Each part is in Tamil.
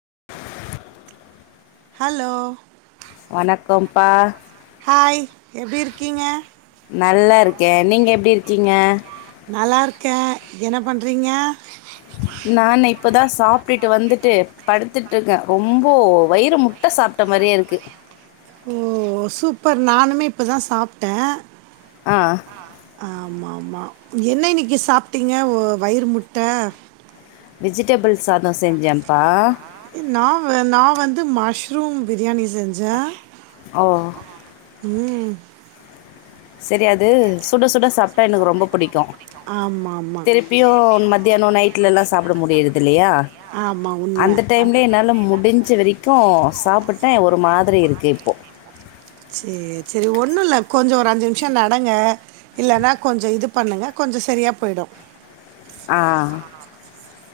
[inaudible] ஹலோ வணக்கம்ப்பா. ஹாய் எப்டி இருக்கீங்க? நல்லா இருக்கே நீங்க எப்டி இருக்கீங்க? கே என்ன பண்றீங்க? நானு இப்பதா சாப்ட்டுட்டு வந்துட்டு படுத்துட்ருக்கே ரொம்ப வயிறு முட்ட சாப்ட்ட மாரியே இருக்கு ஓ சூப்பர் நானுமே இப்பதா சாப்ட்டே ஆ ஆமா ஆமா என்ன இன்னக்கி சாப்ட்டீங்க வ வயிறு முட்ட வெஜிடபுள் சாதோ செஞ்சேம்ப்பா நா நா வந்து மஷ்ரூம் பிரியாணி செஞ்சே ஓ ம் செரி அது சுட சுட சாப்ட்டா எனக்கு ரொம்ப புடிக்கு ஆமா ஆமா தியானோ நைட்ல எல்லா சாப்ட முடியறது இல்லையா ஆமாம் உண்மை அந்த டைம்லயே என்னால முடிஞ்ச வரைக்கு சாப்புட்டே ஒரு மாதிரி இருக்கு இப்போ செரி செரி ஒண்ணு இல்ல கொஞ்சோ ஒரு அஞ்சு நிமிஷோ நடங்க இல்லன்னா கொஞ்சம் இது பண்ணுங்க கொஞ்சம் செரியா போயிடு ஆ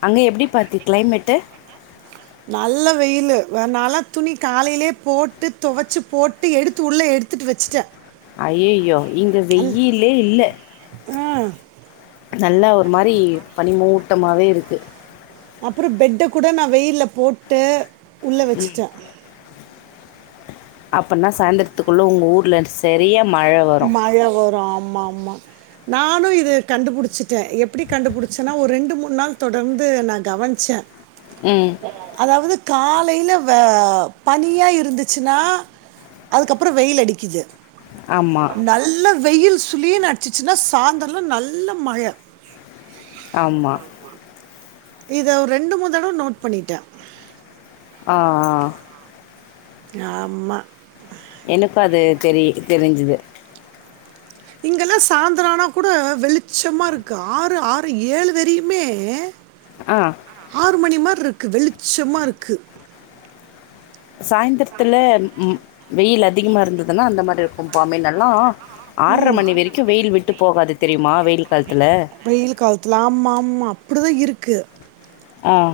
அங்க எப்டி பார்த்தி க்ளைமெட்டு நல்ல வெயிலு அதனால துணி காலைலயே போட்டு துவச்சு போட்டு எடுத்து உள்ள எடுத்துட்டு வச்சுட்டே ஐயையோ இங்க வெயிலே இல்ல ம் நல்லா ஒரு மாரி பனிமூ மூட்டமாவே இருக்கு அப்புறோ பெட்ட கூட நா வெயில போட்டு உள்ள வச்ட்டே அப்பனா சாயந்திரத்துக்குள்ள உங்க ஊர்ல செரியா மழ வரு ஆம் ஆமா ஆமா நானு இத கண்டுபிடிச்சட்டே எப்டி கண்டுபிடிச்சேன்னா ஒரு ரெண்டு மூணு நாள் தொடர்ந்து நா கவனிச்சே ம். அதாவது காலையில வ பனியா இருந்துச்சுனா அதுக்கப்புறோ வெயில் அடிக்குது ஆமா. நல்ல வெயில் சுளிர்னு அடிச்சிச்சுன்னா சாயந்தர்லா நல்ல மழ ஆம்மா இத ஒர் ரெண்டு மூனு தடவ நோட் பண்ணிட்டே ஆ ஆ ஆம்மா எனக் அது தெரி தெரிஞ்சுது இங்கெல்லா சாயந்தரனா கூட வெளிச்சமா இருக்கு ஆறு ஆறு ஏழு வரையுமே அ ஒரு மணி மாரி இருக்குது ச்சமா இருக்கு சாய்ந்திரத் துல ம் வெயில் அதிகமா இருந்ததுன்னா அந்த மாரி இருக்கு பாம்பே நல்லா ஆர்ர மணி வெரைக்கு வெயில் விட்டு போகாது தெரியுமா? வெயில் காலத்துல. வெயில் காலத்துலா ஆம்மா ஆம்மா அப்டி தா இருக்கு ம்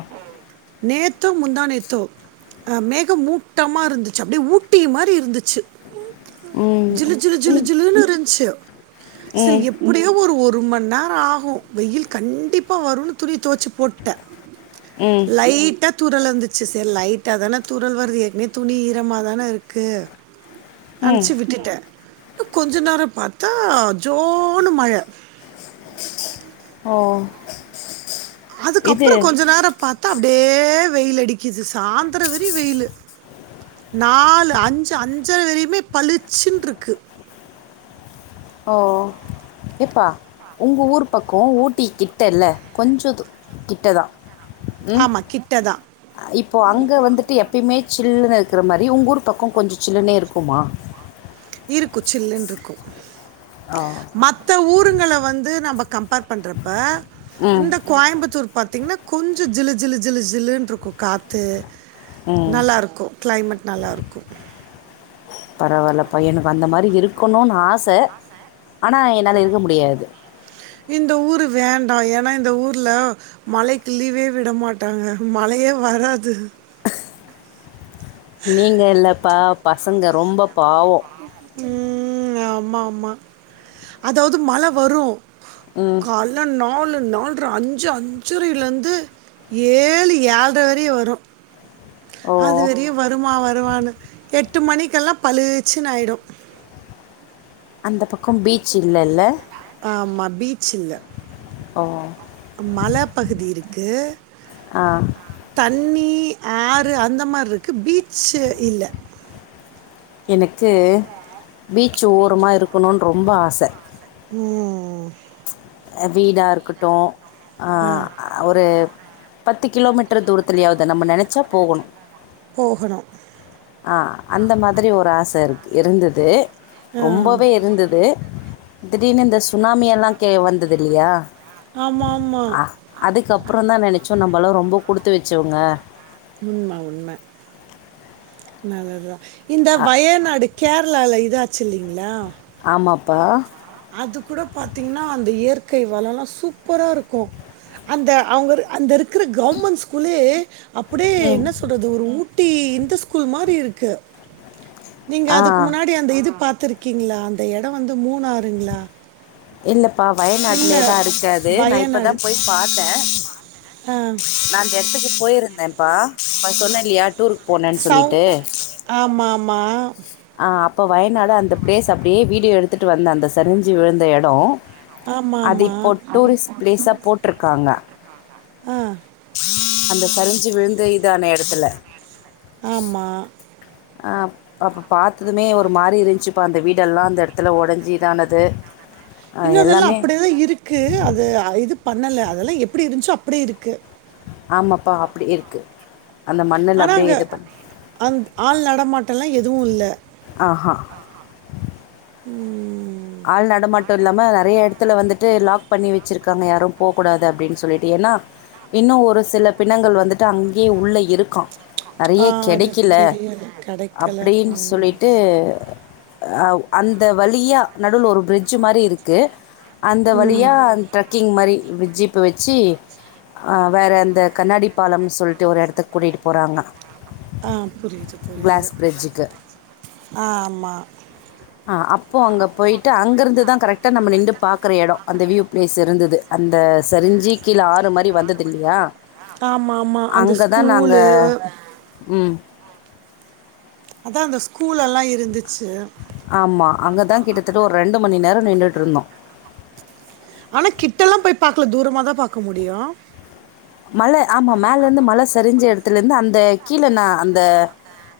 நேத்தோ முந்தா நேத்தோ அ மேகமூட்டமா இருந்துச்சு அப்டி ஊட்டி மாரி இருந்து ச்சு ம். ஜிலு ஜிலு ஜிலு ம். ஜிலு னு இருந்துச்சு சரி ம். எப்டியோ ஒரு ஒரு ஒருமணி நேரோ ஆகு வெயில் கண்டிப்பா வரும்னு துணி தோவச்சு போட்டே ம். லைட்டா தூறல் வந்துச்சு செர் லைட்டா தான தூறல் வருது எற்கனே துணி ஈரமா தானெ இருக்கு ம். நன்ச்சு விட்டுட்டே டு கொஞ்ச நேர பாத்தா ஜோனு மழ ஓ அதுக்கப்ற இது கொஞ்ச நேர பாத்தா அப்டே வெயிலடிக்கிது சாந்துர வரயு வெயிலு நாலு அஞ்சு அஞ்சர வரையுமே பளிச்சுன்ருக்கு ஓ எப்பா உங்க ஊர் பக்கோ ஊட்டி கிட்டெல்ல கொஞ்ச து கிட்ட தா ம் ஆமாம் கிட்ட தான் இப்போ அங்க வந்துட்டு எப்பய்மே சில்லுனு இருக்குற மாரி உங்க ஊர் பக்கொ கொஞ்ச சில்லுனே இருக்குமா க்கு ஆ மத்த ஊருங்கள வந்து நம்ப [unintelligible] பண்றப்ப ம் இந்த கோயம்புத்தூர் பாத்தீங்கனா கொஞ்சொ ஜிலு ஜிலு ஜிலு ஜிலுன்ருக்கு காத்து ம் நல்லாருக்கு க்ளைமட் நல்லாருக்கு பரவால்ல பையனுக்கு அந்த மாரி இருக்கணுன் ஆச ஆனா என்னால இருக்க முடியாது இந்த ஊரு வேண்டா ஏனா இந்த ஊர்ல மழைக்கு லீவே விட மாட்டாங்க மழையே வராது நீங்க இல்லப்பா பசங்க ரொம்ப பாவம் ம் ஆ மாமா அதாவ்து மழ வரு ம் கால்ல நாலு நா நால்ர அஞ்சு அஞ்சரைலெந்து ஏழு ஏழ்ர வரையு வரு ஓ அது வரையு வருமா வருவானு எட் டு மணிக்கெல்லா பளு ச்சுனு ஆய்டு அந்த பக்கம் பீச் இல்லெல்ல ஆமா பீச் இல்ல ஓ மல பகுதி இருக்கு ஆ தண்ணி ஆறு அந்த மார் இருக் கு பீச்சு இல்ல எனக்கு பீச் ஓரமா இருக்கனுன் ரொம்ப ஆச ம் அ வீடா இருக்கட்டு ஆ ஒரு பத்து கிலோ மீட்டர் தூரத்துலயாவது நம்ம நெனச்சா போகணு போகணு ஆ அந்த மாதிரி ஒரு ஆச இரு க்கு இருந்துது ரொம்பவே இருந்துது திடீர்னு இந்த சுனாமியல்லா கே வந்தது இல்லையா? ஆமாம் ஆமாம் ஆ அதுக்கப்புறோந்தா நெனச்சோ நம்பல்லா ரொம்போ குடுத்து வச்சவங்க உண்ம உண்ம நல்லதுதா இந்த அ வயநாடு கேரளால இதா ச்சு இல்லைங்களா? ஆமாப்பா அது கூட பாத்தீங்கன்னா அந்த இயற் கை வளோ எல்லா சூப்பரா இருக்கு அந்த அவங்க ஒரு அந்த இரு க்கிற கவர்மெண்ட் ஸ்கூலே அப்பிடியே ம் என்ன சொல்றது ஒரு ஊட்டி இந்த ஸ் கூல் மாரி இருக்கு நீங்க ஆ அதுக்கு முன்னாடி அந்த இது பாத்துரு க்கீங்களா அந்த எடோ வந்து மூணாறுங்களா இல்ல ப்பா இல்ல வயநாட்லயேதா இருக்கு அது நா இப்பதா வயநாடு போய் பாத்தே ஆ நா அந்த எடத்துக்கு போயிருந்தேம்ப்பா அப்ப சொன்னே இல்லயா டூரு சௌ ஆமா ஆமா ஆ அப்ப வயநாடு அந்த பிளேஸ் அப்டியே வீடியோ எடுத்துட்டு வந்த அந்த சரிஞ்சி விழுந்த எடோ அது ஆமா இப்போ டூரிஸ்ட் பிளேஸா போட்ருக்காங்க ஆமா ஆ அந்த சரிஞ்சு விழுந்த இதான எடத்துல ஆமா ஆ அப்ப பாத்ததுமே ஒரு மாரி இருந்துச்சு அப்ப அந்த வீடெல்லா அந்த எடத்துல ஒடஞ்சி இதானது ஆ இன்னு அதெல்லா எல்லாமே அப்பிடியேதா இருக்கு அது அ இது பண்ணல அதெல்லா எப்பிடி இருந்துச்சோ அப்படியே இருக்கு ஆமாப்பா அப்டி இருக்கு அந்த மண்ணுல ஆனா அங்க அப்டியே இது பண் அந் ஆள் நடமாட்டொல்லா எ துவுல்ல ஆ ஹா ம் ஆள் நடமாட்டொ இல்லாம நறைய எடத்துல வந்து ட்டு லாக் பண்ணி வச்சுருக்காங்க யாரு போகூடாது அப்டின் சொல்லிட்டு என்னா இன்னு ஒரு சில பிணங்கள் வந்துட்டு அங்யே உள்ள இருக்கா ஆ நறைய அது கெடக்கில தெரியல. கெடைக்கல. அப்டின் ம். சொல்லிட்டு ஆ அந்த வழியா நடுவ்ல ஒரு பிரிட்ஜு மாரி இருக்கு அந்த வழியா ம். அன் ட்ரக்கிங் மாரி [unintelligible] ஜூப்ப வச்சி அ வேற அந்த கண்ணாடி பாலம்னு சொல்ட்டு ஒரு எடத்துக்கு கூட்டிட்டு போறாங்க ஆ புரியிது புரியிது பிரிட்ஜுக்கு ஆ ஆமா ஆ அப்பொ அங்க போயிட்டு அங்கருந்துதா கரெக்டா நம்ம நின்டு பாக்குற எடொ அந்த வ்யூ ப்ளேஸ் இருந்தது அந்த சரிஞ்சி கீழ ஆறு மாரி வந்ததில்லயா ஆமாமா அந்த ஸ்கூலு ம். அதா அந்த ஸ்கூலல்லா இருந்து ஆமா அங்கதா கிட்டத்தட்ட ஒர் ரெண்டு மணி நேர நின்டு ட்ருந்தோ ஆனா கிட்டல்லா போய் பாக்ல தூரமாதா பாக்க முடியு மல ஆமா மேலர்ந்து மல சருஞ்ச எடத்துலந்து அந்த கீழ நா அந்த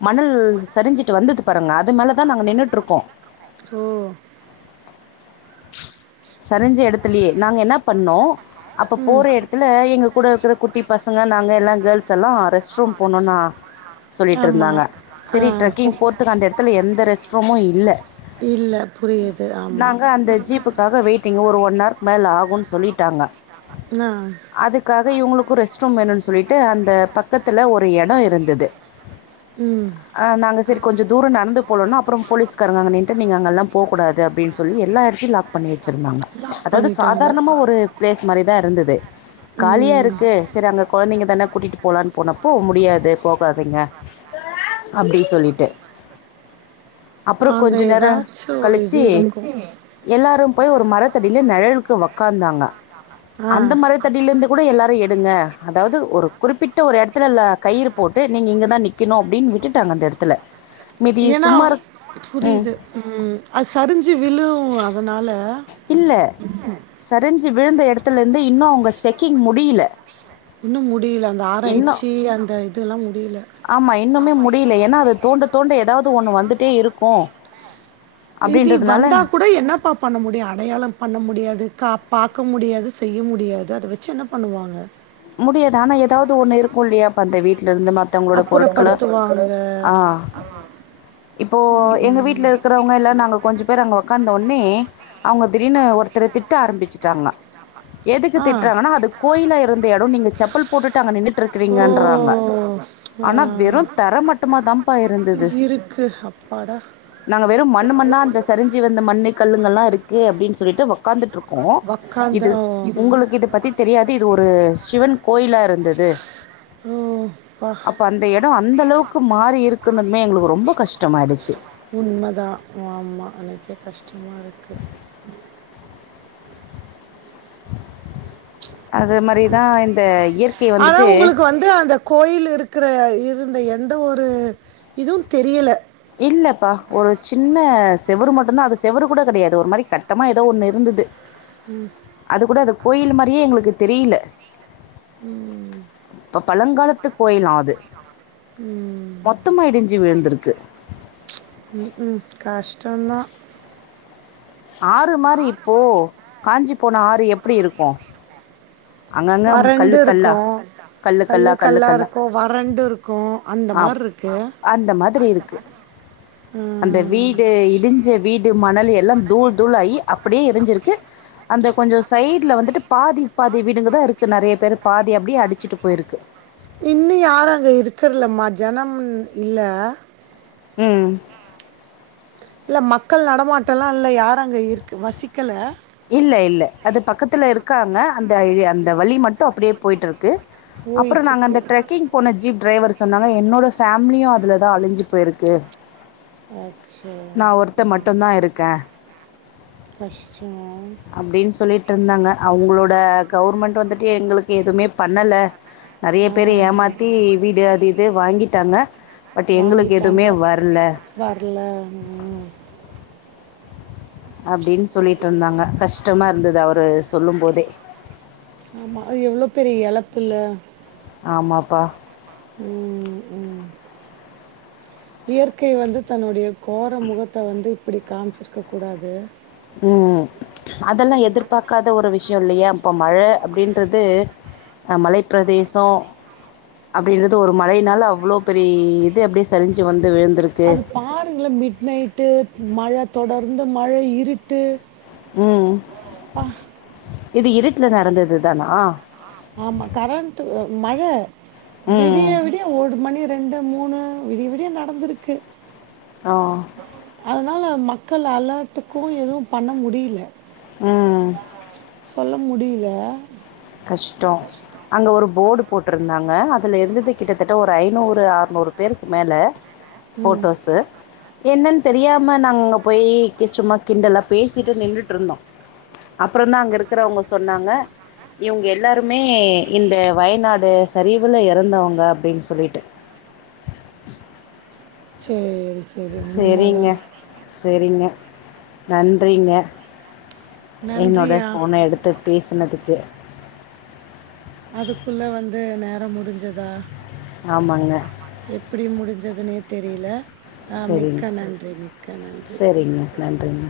மணல் சரிஞ்சிட்டு வந்தது பாருங்க அது மேலேதா நாங்க நின்னுட்ருக்கோ ஓ சரிஞ்ச எடத்துலயே நாங்க என்ன பண்ணோ அப்ப ம். போற எடத்துல எங்க கூட இருக்குற குட் டி பசங்க நாங்க எல்லா கேர்ள்ஸ் எல்லா ரெஸ்ட் ரூம் போனுனா ஆமா. சொல்லிட்ருந்தாங்க ஆ. செரி ட்ரெக்கிங் போறதுக்கு அந்த எடத்துல எந்த ரெஸ்ட்ரூமு இல்ல இல்ல. புரியுது. ஆமா. நாங்க அந்த ஜீப்பு டிங்க ஒ ரு ஒன் ஆர்கு மேல ஆகுன் சொல்லிட்டாங்க நான் அதுக்காக இவுங்களுக்கு ரெஸ்ட்ரூம் வேணுன் சொல்லி ட்டு அந்த பக்கத்துல ஒரு எடொயிருந்தது ம் அ நாங்க செரி கொஞ்ச தூர நடந்து போலொன்னு அப்றொம் போலீஸ்காரங்க அங்க நின்ட்டு நீங்க அங்கல்லா போ கூடாது அப்டின் சொல்லி எல்லா எடத்தையு லாக் பண்ணி வச்சிருந்தாங்க லாக் அதாவ்து பண்ணிட்டாங்க சாதார்ணமா ஒரு ப்ளேஸ் மாரிதா இருந்தது காலியா ம் இருக்கு செரி அங்க கொழந்தைங்க தான கூட்டிட்டு போலா ன் போனப்போ முடியாது போகாதிங்க அப்டி சொல்லிட்டு அப்புறம் அங்க கொஞ்ச நேரம் எதாச்சு ஒரு இது இருக்கு எல்லாரு போய் ஒரு மரத்தடியில நெழலுக்கு ஒக் கந்தாங்க ஆ அந்த மரத்தடியில இருந்து கூட எல்லாரு எடுங்க அதாவது ஒரு குறிப்பிட்ட ஒரு எடத்துலல்ல கயிறு போட்டு நீங்க இங்கதா நிக்கணு அப்டின் விட்டுட்டாங்க அந்த எடத்துல ஏன்னா ம் புரியுது ம் அது சரிஞ்சு விழு அ தனால இல்ல சரிஞ் சு விழுந்த எடத்துல இருந்து இன்னு அவுங்க செக்கிங் முடியல இன்னு முடியல அந்த ஆராய்ச்சி அந்த இதல்லா முடியல ஆமா இன்னுமே முடியல ஏன்னா அது தோண்ட தோண்ட ஏதாவது ஒண்ணு வந்துட்டே இருக்கு இதி வந்தா கூட என்னப்பா பண்ண முடியு அடையாளோ பண்ண முடியாது கா பாக்க முடியாது செய்ய முடியாது அத வச்சு என்ன பண்ணுவாங்க முடியாது ஆனா எதாவது ஒண்ணு இருக்கு இல்லையா அப்ப அந்த வீட் ல இருந்து மத்தவங்களோட பொருட்கள அப்புறப்படுத்துவாங்க ஆ இப்போ எங்க வீட்ல இருக்கறவங்க எல்லா நாங்க கொஞ்ச பேர் அங்க ஒக்காந்த உடனே அவங்க திடீர்னு ஒருத்தர திட்ட ஆரம்பிச்சுட்டாங்க எதுக்கு ஆ திட்றாங்கன்னா அது கோயிலா இருந் த எடோ நீங்க செப்பல் போட்டுட்டு அங்க நின்னுட் ருக்கறீங்கன்றாங்க ஓ ஆனா வெறு ஆ தர மட்டுமாதாம்ப்பா இருந்துது இருக்கு அப்பாடா நாங்க வெறு மண்ணு மண்ணா அந்த சரிஞ்சி வந்த மண்ணு கல்லுங்கல்லா இருக்கு அப்டின் சொல்லிட்டு ஒக்காந்துட்ருக்கோ உக்காந்த இது ஓ உங்களுக்கு இது பத்தி தெரியாது இது ஒரு சிவன் கோயிலா இரு துது ஓ பா அப்ப அந்த எடோ அந்த அளவுக்கு மாறி இருக்குன்னதுமே எங்களுக்கு ரொம்ப கஷ்டமாயிடுச்சு உண்மைதான் ஆமா எனக்கே கஷ்டமா இருக்கு ம் அது மாரிதா இந்த இயற்கை வந்துட்டு கோயிலு இருக்குற இருந்த எந்த ஒரு இதுவு தெரியல இல்லப்பா ஒரு சின்ன செவுரு மட்டுந்தா அது செவுரு கூட கெடையாது ஒரு மாரி கட்டமா எதோ ஒண்ணு இருந்துது ம் து கூட அது கோயில் மாரியே எங்களுக்கு தெரியல ம் ப பழங்காலத்து கோயிலா அது ம், மொத்தமா இடிஞ்சு விழுந்திருக்கு கஷ்டந்தா ஆறு மாரி இப்போ காஞ்சு போன ஆறு எப்பிடி இருக்கு வறண்டு இருக்கு கல்லு கல்லா இருக்கு வறண்டு இருக்கு அந்த அ அப் மாதிரி அந்த மாதிரி இருக்கு அந்த ம். வீடு இடிஞ்ச வீடு மணல் எல்லா தூள் தூளாயி அப்டியே இடிஞ்சிருக்கு அந்த கொஞ்ச சை ட்ல வந்துட்டு பாதி பாதி வீடுங்கதா இருக்கு நறைய பேரு பாதி அப்டியே அடுச்சுட்டு போயிருக்கு இன்னு யாரு அங்க இருக்கற்லம்மா ஜனம் இல்ல ம் இல்ல மக்கள் நடமாட்டொல்லா இல்ல யாரு அங்க இருக்கு வசிக்கல இல்ல இல்ல அது பக்கத்துல இருக்காங்க அந்த அந்த வழி மட்டு அப்பிடியே போயிட்ருக்கு அப்புறொ நாங்க போயிட்டுருக்கு அந்த ட்ரெக்கிங் போன ஜிப் ட்ரைவர் சொன்னாங்க என்னோட ஃபேமிலியு அதுலதா அழிஞ்சு போயிருக்கு அச்சோ நான் ஒருத்தன் ம் மட்டும்தான் இருக்கேன் கஷ்டோ அப்டின் சொல்லிட்ருந்தாங்க அவுங்களோட கவர்மெண்ட் வந்துட்டு எங்களுக்கு எதுமே பண்ணல நறைய ஆ, பேரு ஏமாத்தி வீடு அது இது வாங்கிட்டாங்க பட் எங்களுக்கு வாங்கிட்டாங்க எதுவுமே வரல வர்ல ம் அப்டின் சொல்லிட்ருந்தாங்க கஷ்டமா இருந்தது அவரு சொல்லும் போதே [inaudible] ஆமா அது எவ்ளோ பெரிய எழப்புல்ல ஆமாப்பா ம் ம் இயற்கை வந்து தன்னுடைய கோர முகத்த வந்து இப்பிடி காமிச்சிருக்க கூடாது ம் அதெல்லா எதிர்பாக்காத ஒரு விஷ்யொ இல்லயா இப்ப மழ அப்டின்றது அ மலைப்பிரதேசொ அப்டின்றது ஒரு மழைனால அவ்ளோ பெரிய இது அப்டியே சரிஞ்சு வந் அது பாருங்களெ மிட் நைட்டு மழ தொடர்ந்து மழ இருட்டு ம் அப்பா இது இருட்ல நடந்தது தானா ஆமா கரண்ட்டு ஒ மழ ம். விடிய விடிய ஒடு மணி ரெ ண்டு மூணு விடிய விடிய நடந்துருக்கு ஆ னால மக்கள் அலாட்டுக்கு எதுவு பண்ண முடியில ம் தள்ள முடியில கஷ்டொ அங்க ஒரு போர்டு போட்ருந்தாங் ங அதுல இருந்தது கிட்டத்தட்ட ஒரு ஐநூறு ஆறுநூறு பேருக்கு மேல ஃபோட்டோஸு என்னனு தெரியாம நாங்க அங்க போய் கி சும்மா கிண்டலா பேசிட்டு நின்னுட்ருந்தோ அப்பறோந்தா அங்க இருக்கிறவங்க சொன்னாங்க இவங்க எல்லாருமே இந்த வயநாடு சரிவுல எறந்தவங்க அப்டினு சொல்லிட்டு சேரி சேரிங்க சேரிங்க நன்றிங்க என்னோட நன்றியா ஃபோன எடுத்து பேசனதுக் து அதுக்குள்ள வந்து நேரோ முடிஞ்சுதா ஆமாங்க எப்டி முடிஞ் ததுனே தெரில ஆ சேரிங்க மிக்க நன்றி மிக்க சரிங்க நன்றி நன்றிங்க